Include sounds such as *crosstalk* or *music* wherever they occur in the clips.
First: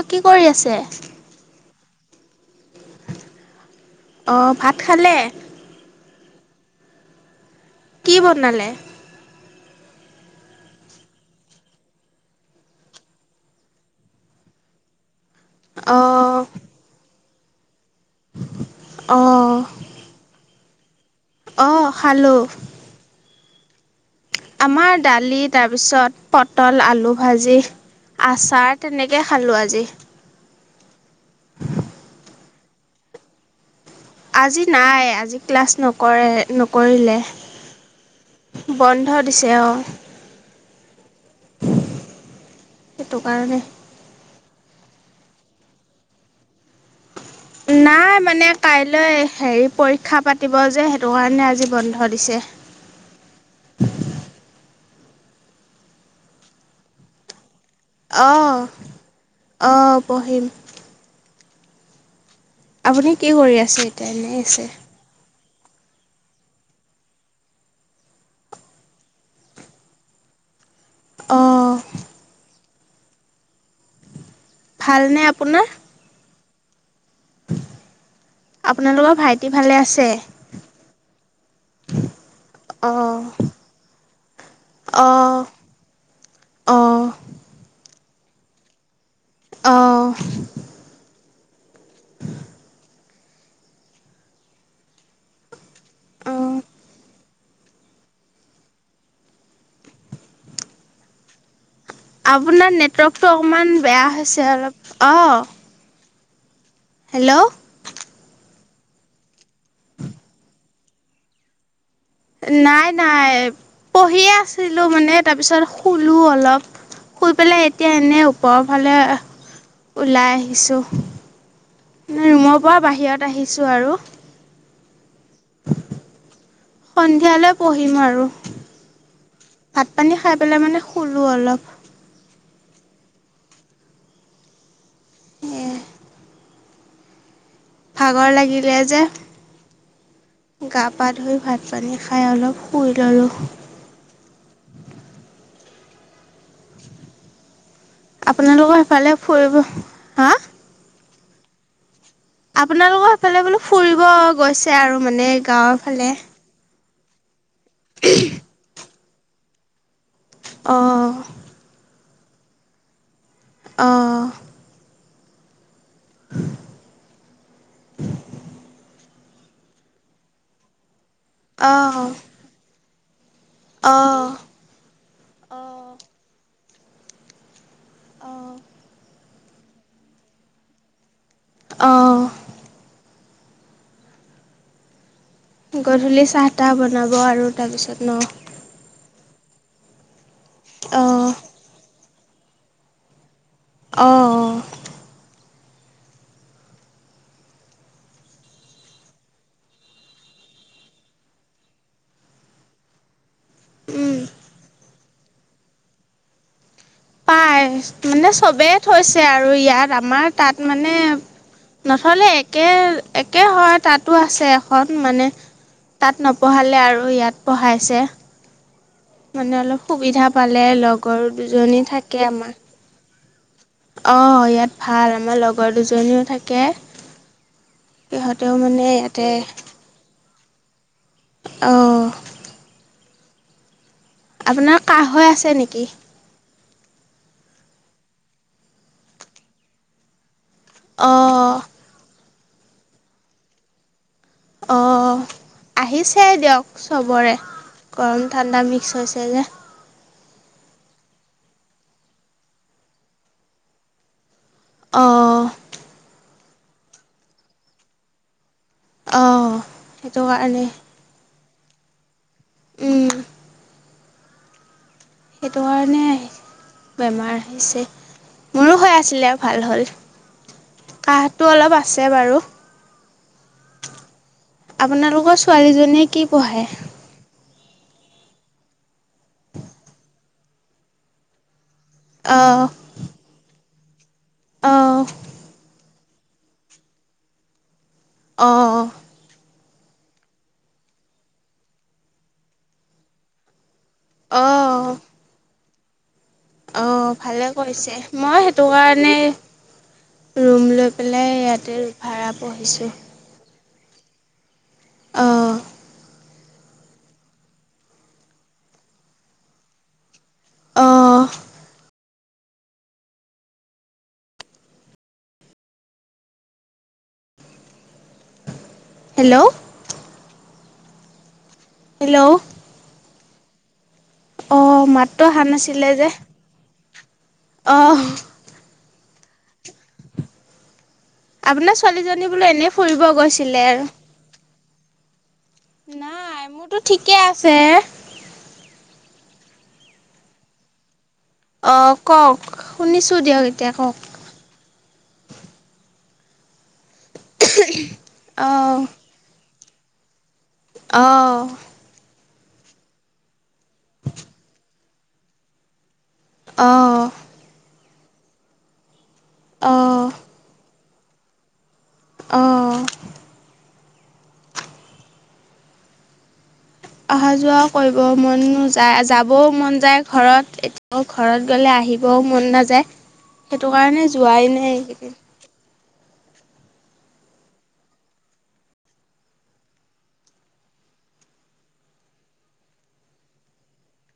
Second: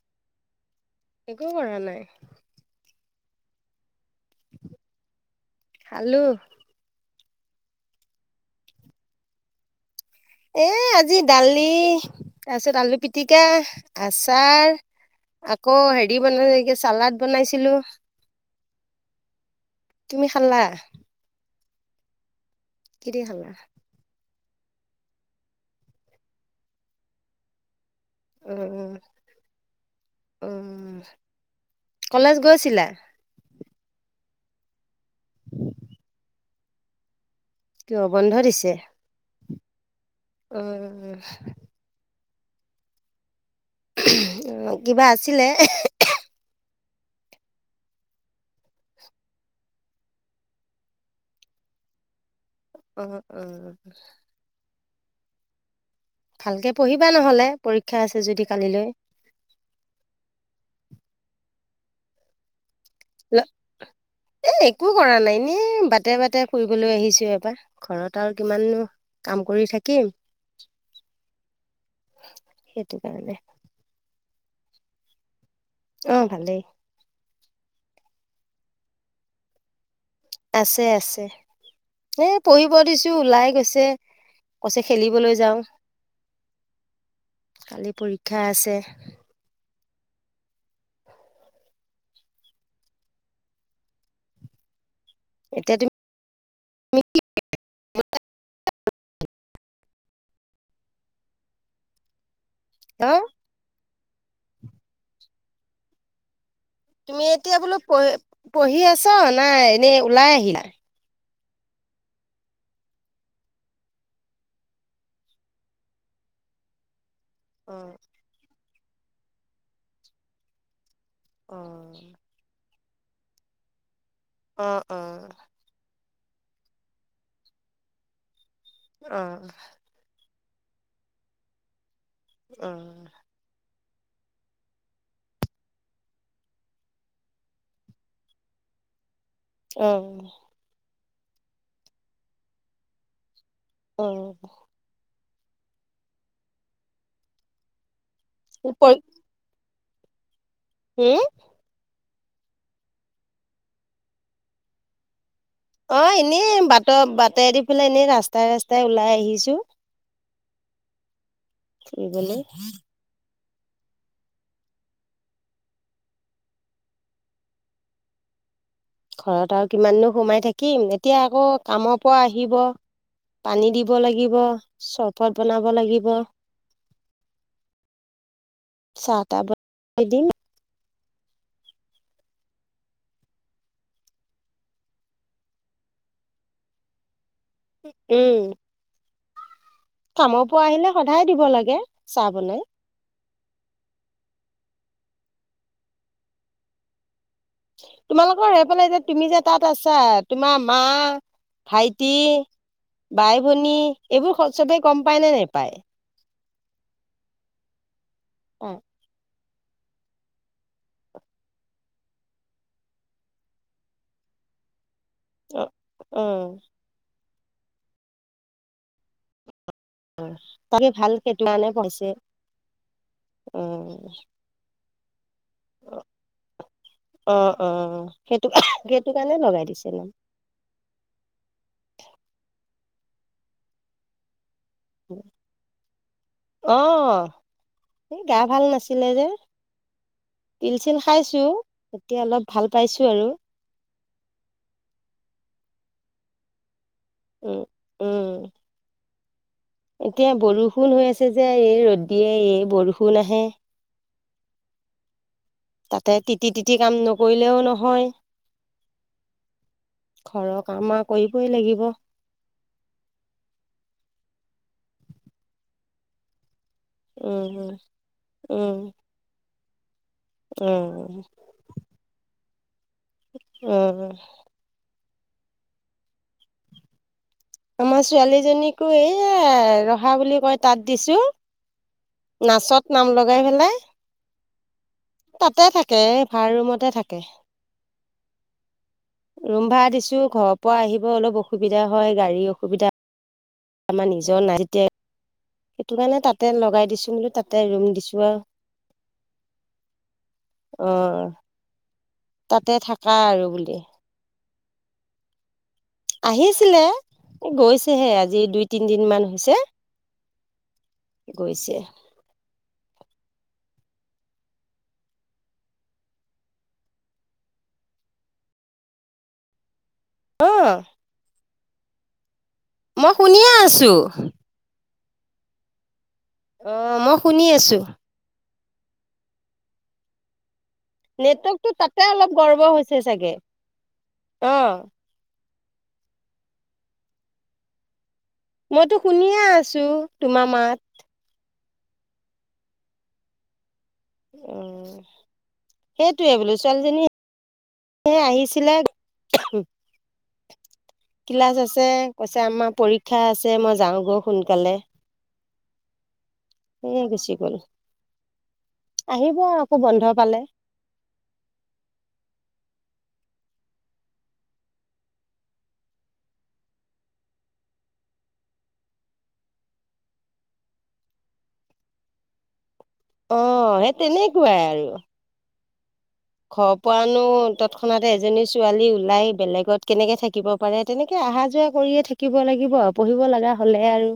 অঁ কি কৰি আছে? একো কৰা নাই। অঁ ভাত খালে? খালো কি বনালে? এই আজি দালি তাপিছত আলু পিটিকা আচাৰ আকৌ অ হেৰি বনাইলো চালাদ বনাইছিলো অঁ তুমি খালা অঁ খালো কি দি খালা আমাৰ দালি তাৰপিছত পটল আলু ভাজি আচাৰ উম তেনেকে খালোঁ আজি উম কলেজ গৈছিলা আজি নাই আজি ক্লাছ নকৰে নকৰিলে কিয় বন্ধ দিছে তেওঁ উম সেইটো কাৰণে কিবা আছিলে নাই নাই মানে কাইলৈ হেৰি পৰীক্ষা পাতিব যে সেইটো কাৰণে আজি বন্ধ দিছে উম উম ভালকে পঢ়িবা নহলে পৰীক্ষা আছে যদি অঁ কালিলৈ অঁ পঢ়িম আপুনি কি কৰি আছে এতিয়া এনেই আছে এই বাটে বাটে ফুৰিবলৈ আহিছোঁ এবাৰ ঘৰত আৰু কিমানো কাম কৰি থাকিম অঁ হেটো কাৰণে ভালনে আপোনাৰ অঁ ভালেই আপোনালোকৰ ভাইটি ভালে আছে আছে আছে এ পঢ়িব দিছো অ', ওলাই গৈছে কৈছে খেলিবলৈ অ', যাওঁ অ', কালি পৰীক্ষা আছে অ' এতিয়া অ'। তুমি *unintelligible* *inaudible* আপোনাৰ অ নেটৱৰ্কটো অকণমান বেয়া হৈছে অলপ অঁ তুমি এতিয়া বোলো পঢ়ি পঢ়ি আছা নে এনেই ওলাই আহিলা? নাই নাই পঢ়িয়ে আছিলো মানে তাৰপিছত শুলো অলপ। শুই পেলাই অ এতিয়া এনেই ওপৰৰ ফালে ওলাই আহিছোঁ। অঁ পোৱা বাহিৰত আহিছোঁ আৰু। অ' অ' সন্ধিয়ালৈ পঢ়িম আৰু। অঁ ভাত পানী খাই মানে শুলোঁ অলপ অঁ এয়াই ভাগৰ লাগিলে যে অঁ গা পা ধুই ভাত পানী খাই অলপ শুই ল'লোঁ। অ' আপোনালোকৰ অ সেফালে ফুৰিব হা কি আপোনালোকৰ সেইফালে বোলো ফুৰিব গৈছে আৰু মানে গাঁৱৰ অ ফালে এনেই বাটৰ বাটে দি ফালে এনেই ৰাস্তাই ৰাস্তাই ওলাই আহিছো অঁ ফুৰিবলে অহ *unintelligible* ঘৰত আৰু কিমান দিন সোমাই থাকিম এতিয়া আকৌ কামৰ অ', পৰা আহিব পানী দিব অ', লাগিব, চৰবত বনাব লাগিব অ চা টা বানাই দিম অ গধূলি চাহ তাহ বনাব আৰু তাৰপিছত উম ন কামৰ পৰা আহিলে সদায় অ', দিব লাগে চাহ বনাই। অঁ তোমালোকৰ সেইফালে এতি তুমি যে তাত আছা তোমাৰ মা ভাইটি বাই ভনী উম, এইবোৰ চবে গম পায় নে নেপায় পাই মানে অ চবেই থৈছে আৰু ইয়াত আমাৰ তাত মানে নথ'লে একে একে হয় তাতো আছে এখন। মানে তাত অ নপঢ়ালে আৰু ইয়াত পঢ়াইছে মানে অলপ সুবিধা পালে তাকে ভাল লগৰ সেইটো কাৰণে দুজনী পাইছে থাকে আমাৰ অ ইয়াত ভাল আমাৰ লগ লগৰ দুজনীও থাকে অ অ সেইটো সিহঁতেও মানে সেইটো ইয়াতে কাৰণে লগাই দিছে নাম অ আপোনাৰ কাহ হৈ আছে নেকি? অ এই গা ভাল নাছিলে যে পিল চিল খাইছোঁ অঁ এতিয়া অলপ ভাল পাইছোঁ আৰু। অ আহিছে দিয়ক চবৰে উম উম গৰম ঠাণ্ডা মিক্স হৈছে। তেযে এতিয়া বৰষুণ হৈ আছে যে এই ৰ'দ দিয়ে এই বৰষুণ আহে। অ তাতে তিতি তিতি কাম নকৰিলেও নহয়। অ সেইটো কাৰণে। ই লাগিব। উম সেইটো কাৰণে বেমাৰ উম আহিছে উম মোৰো হৈ আছিলে আও। ভাল হ'ল উম কাহটো অলপ আছে বাৰু। উম আপোনালোকৰ ছোৱালীজনীয়ে কি পঢ়ে? আমাৰ ছোৱালীজনীকো এইয়া ৰখা বুলি কয় তাত দিছোঁ। অঁ নাচত নাম লগাই পেলাই অঁ তাতে থাক- কে ভাড়া ৰুমতে থাকে। অ ৰুম ভাড়া দিছোঁ ঘৰৰ পৰা আহিব অলপ অসুবিধা হয় গাড়ীৰ অসুবিধা। আমাৰ নিজৰ নাই যেতিয়া অ', সেইটো কাৰণে তাত। অ ভালে কৰিছে, মই সেইটো কাৰণে। ৰুম অ লৈ পেলাই ইয়াতে ভাড়া তাতে বহিছোঁ থাকা আৰু বুলি অ', আহিছিলে গৈছেহে আজি দুই তিনিদিন মান হৈছে। অ', গৈছে। হেল্ল' অ হেল্ল' মই শুনিয়ে আছোঁ। অ মাতটো অহা নাছিলে যে। অ মই- শুনি আছো অহ নেটৱৰ্কটো আপোনাৰ তাতে ছোৱালীজনী অলপ বোলো এনেই গৰ্বৰ হৈছে ফুৰিব চাগে। গৈছিলে আৰু অ। নাই, মোৰতো ঠিকে আছে। মইতো শুনিয়ে আছো তোমাৰ মাত। অ কওক শুনিছো দিয়ক এতিয়া কওঁক। উ সেইটোয়ে বোলো ছোৱালীজনী এ আহিছিলে। অ', অ', কিলাচ আছে। কৈছে আমাৰ পৰীক্ষা আছে মই যাওঁগৈ শুনকালে। এ অ', গুছি গ'ল। আহিব আকৌ বন্ধ অ', পালে। অ অহা যোৱা কৰিব মন নোযায় যাবও মন যায় ঘৰত এতিয়া ঘৰত গ'লে আহিবও মন নাযায় অ সেইটো সেই কাৰণে যোৱাই নাই এইকেইদিন। ঘৰ পোৱানো তৎক্ষণাতে এজনী ছোৱালী ওলাই বেলেগত কেনেকে থাকিব পাৰে। তেনেকে- আহা যোৱা কৰিয়ে থাকিব লাগিব পঢ়িব লগা হ'লে আৰু।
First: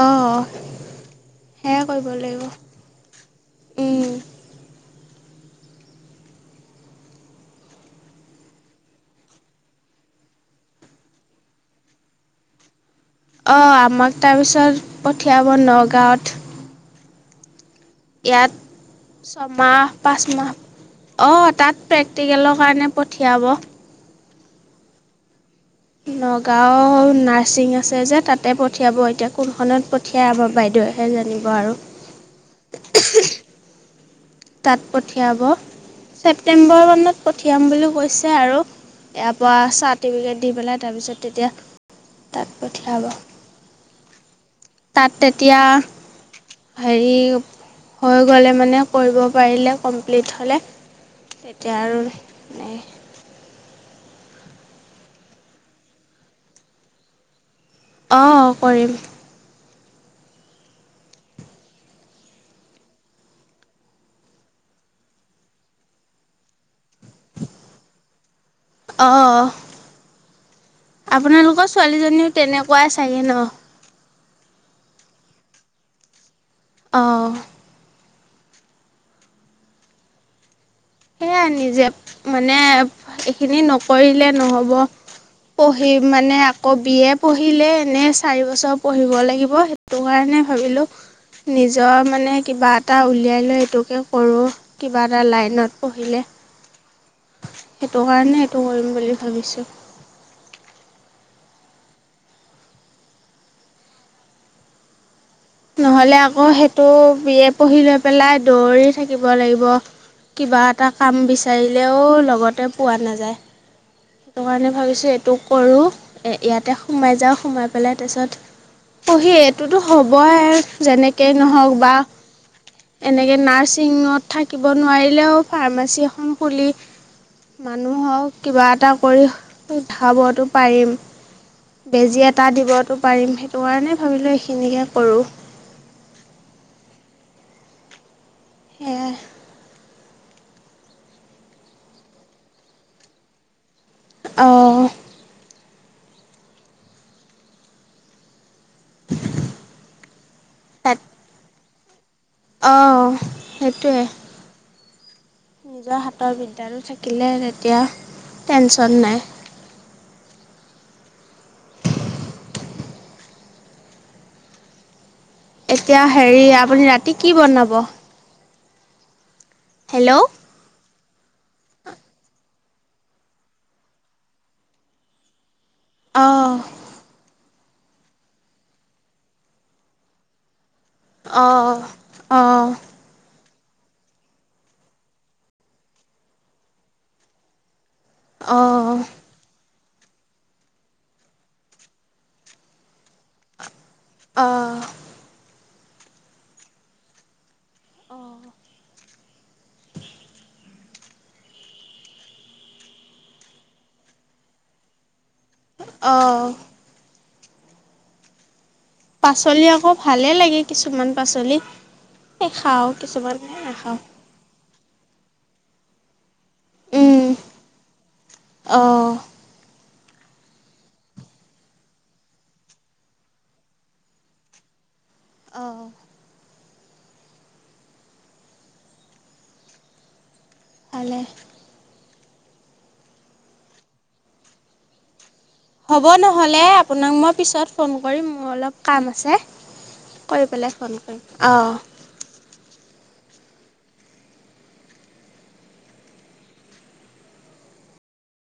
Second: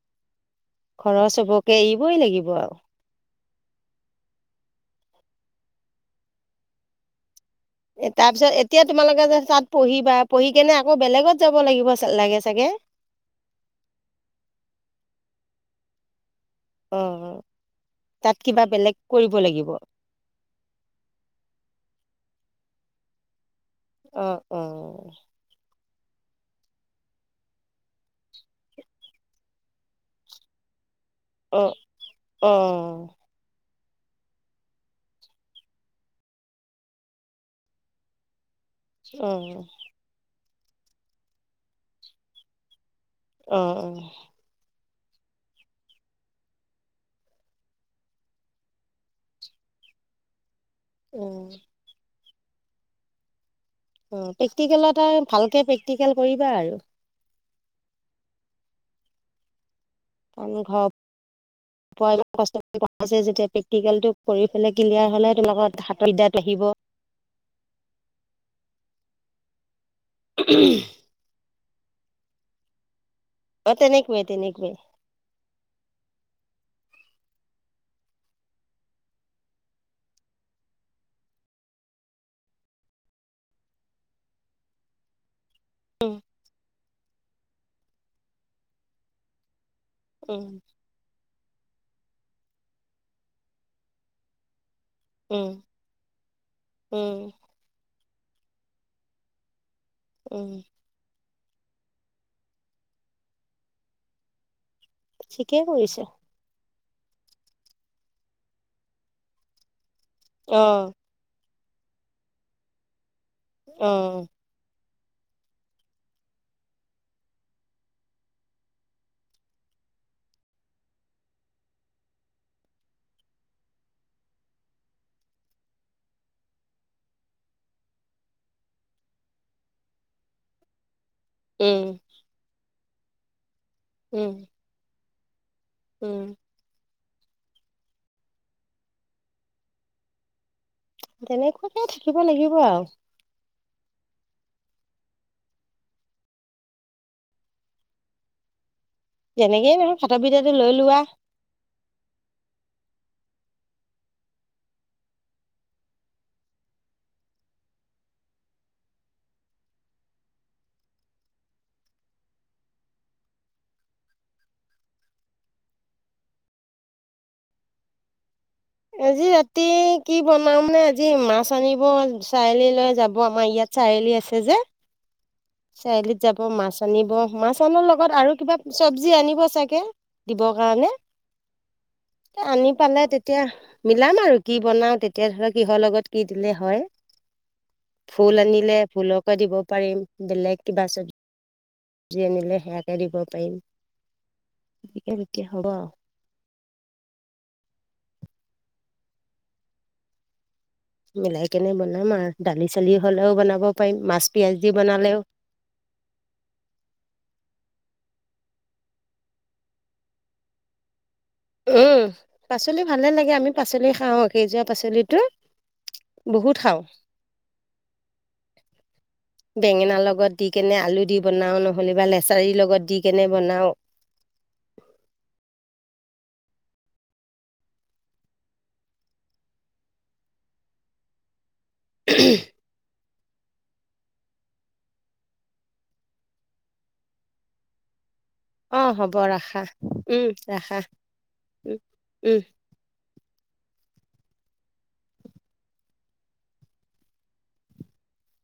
অ ঘৰৰ চবকে সেয়াই কৰিব এৰিবই লাগিব লাগিব। উম এ তাৰ পিছত এতিয়া তোমালোকে যে তাত পঢ়িবা পঢ়ি কেনে আকৌ বেলেগত যাব লাগিব লাগে চাগে। অ আমাক তাৰপিছত পঠিয়াব নগাঁৱত। অ তাত ইয়াত কিবা বেলেগ কৰিব লাগিব ছমাহ পাঁচমাহ অ তাত প্ৰেক- টিকেলৰ কাৰণে পঠিয়াব। অ অ নগাঁও নাৰ্ছিং আছে যে তাতে পঠিয়াব এতিয়া কোনখনত পঠিয়াই আমাৰ বাইদেৱে সে জানিব অ অ আৰু তাত পঠিয়াব ছেপটেম্বৰ মানত পঠিয়াম বুলি কৈছে আৰু অ ইয়াৰ অ পৰা চাৰ্টিফিকেট দি পেলাই তাৰপিছত তেতিয়া তাত পঠিয়াব। অ অ তাত তেতিয়া হেৰি হৈ গ'লে মানে কৰিব পাৰিলে কমপ্লিট হ'লে অ তেতিয়া আৰু মানে অ প্ৰেক্টিকেলত আৰু ভালকে প্ৰেক্টিকেল কৰিবা। আৰু- অ কৰিম। অনুভৱ- কষ্ট কৰি পঢ়াইছে যেতিয়া প্ৰেক্টিকেলটো কৰি পেলাই ক্লিয়েৰ হলে তোমালোকৰ হাতৰ বিদ্যাটো আহিব। আহিব অ আপোনালোকৰ ছোৱালীজনীও তেনেকুৱাই চাগে ন অ তেনেকুৱাই তেনেকুৱাই অ সেয়াই নিজে মানে এইখিনি নকৰিলে নহ'ব পঢ়ি উম মানে আকৌ বি এ পঢ়িলে এনেই চাৰি বছৰ পঢ়িব লাগিব সেইটো কাৰণে উম ভাবিলোঁ নিজৰ মানে কিবা এটা উলিয়াই লৈ এইটোকে কৰোঁ। কিবা এটা উম লাইনত- পঢ়িলে উম সেইটো কাৰণে সেইটো কৰিম বুলি ভাবিছোঁ। উম ঠিকেই কৰিছে নহলে আকৌ সেইটো বিএ পঢ়ি লৈ পেলাই দৌৰি থাকিব লাগিব। কিবা অ এটা কাম বিচাৰিলেও লগতে পোৱা নাযায়। অ', সেইটো কাৰণে ভাবিছোঁ এইটো কৰোঁ ইয়াতে সোমাই যাওঁ সোমাই পেলাই তাৰপিছত- পঢ়ি এইটোতো হ'বই যেনেকেই নহওক বা- এনেকে নাৰ্ছিঙত, থাকিব নোৱাৰিলেও ফাৰ্মাচী, এখন খুলি- মানুহক কিবা এটা- কৰি উঠাবটো পাৰিম উম, বেজী এটা দিবতো পাৰিম সেই সেইটো কাৰণে উম, ভাবিলোঁ এইখিনিকে কৰোঁ। উম সেয়াই তেনেকুৱাকে থাকিব লাগিব আৰু অঁ যেনেকেই নহওক হাতৰ বিদ্যাটো লৈ তাত লোৱা অঁ সেইটোৱে নিজৰ হাতৰ বিদ্যাটো থাকিলে তেতিয়া টেনচন নাই। *inaudible* এতিয়া হেৰি আপুনি ৰাতি কি বনাব- আজি ৰাতি হেল্ল' কি বনাম নে আজি মাছ আনি- ব চাৰিআলি লৈ যাব আমাৰ ইয়াত চাৰিআলি আছে। যে চাৰিআলিত যাব অঁ মাছ আনিব মাছ অনাৰ লগত আৰু কিবা চব্জি আনিব চাগে দিব। দিব কাৰণে অঁ অঁ আনি পালে তেতিয়া। মিলাম আৰু কি বনাও তেতিয়া ধৰক কিহৰ লগত কি দিলে হয়। ভুল আনিলে অঁ ভুলকে দিব পাৰিম বেলেগ কিবা চবজি চবজি আনিলে সেয়াকে দিব পাৰিম অঁ তেনেকে হব আৰু অঁ মিলাই কেনে বনাম আৰু দালি চালি হ'লেও বনাব পাৰিম মাছ পিয়াজ দি বনালেও- অঁ পাচলি আকৌ ভালে লাগে কিছুমান পাচলি উম এই পাচলি খাওঁ ভালে লাগে কিছুমান আমি পাচলি নাখাওঁ খাওঁ সিজোৱা পাচলিটো বহুত খাও উম অঁ বেঙেনা লগত লগত দি কেনে আলু দি বনাও নহ'লে বা লেচাৰীৰ লগত দি কেনে বনাও অঁ ভালেই হ'ব নহ'লে আপোনাক মই পিছত ফোন কৰ কৰিম মোৰ অ অলপ কাম হ'ব আছে ৰাখা উম কৰি পেলাই ৰাখা ফোন কৰিম অঁ উম উম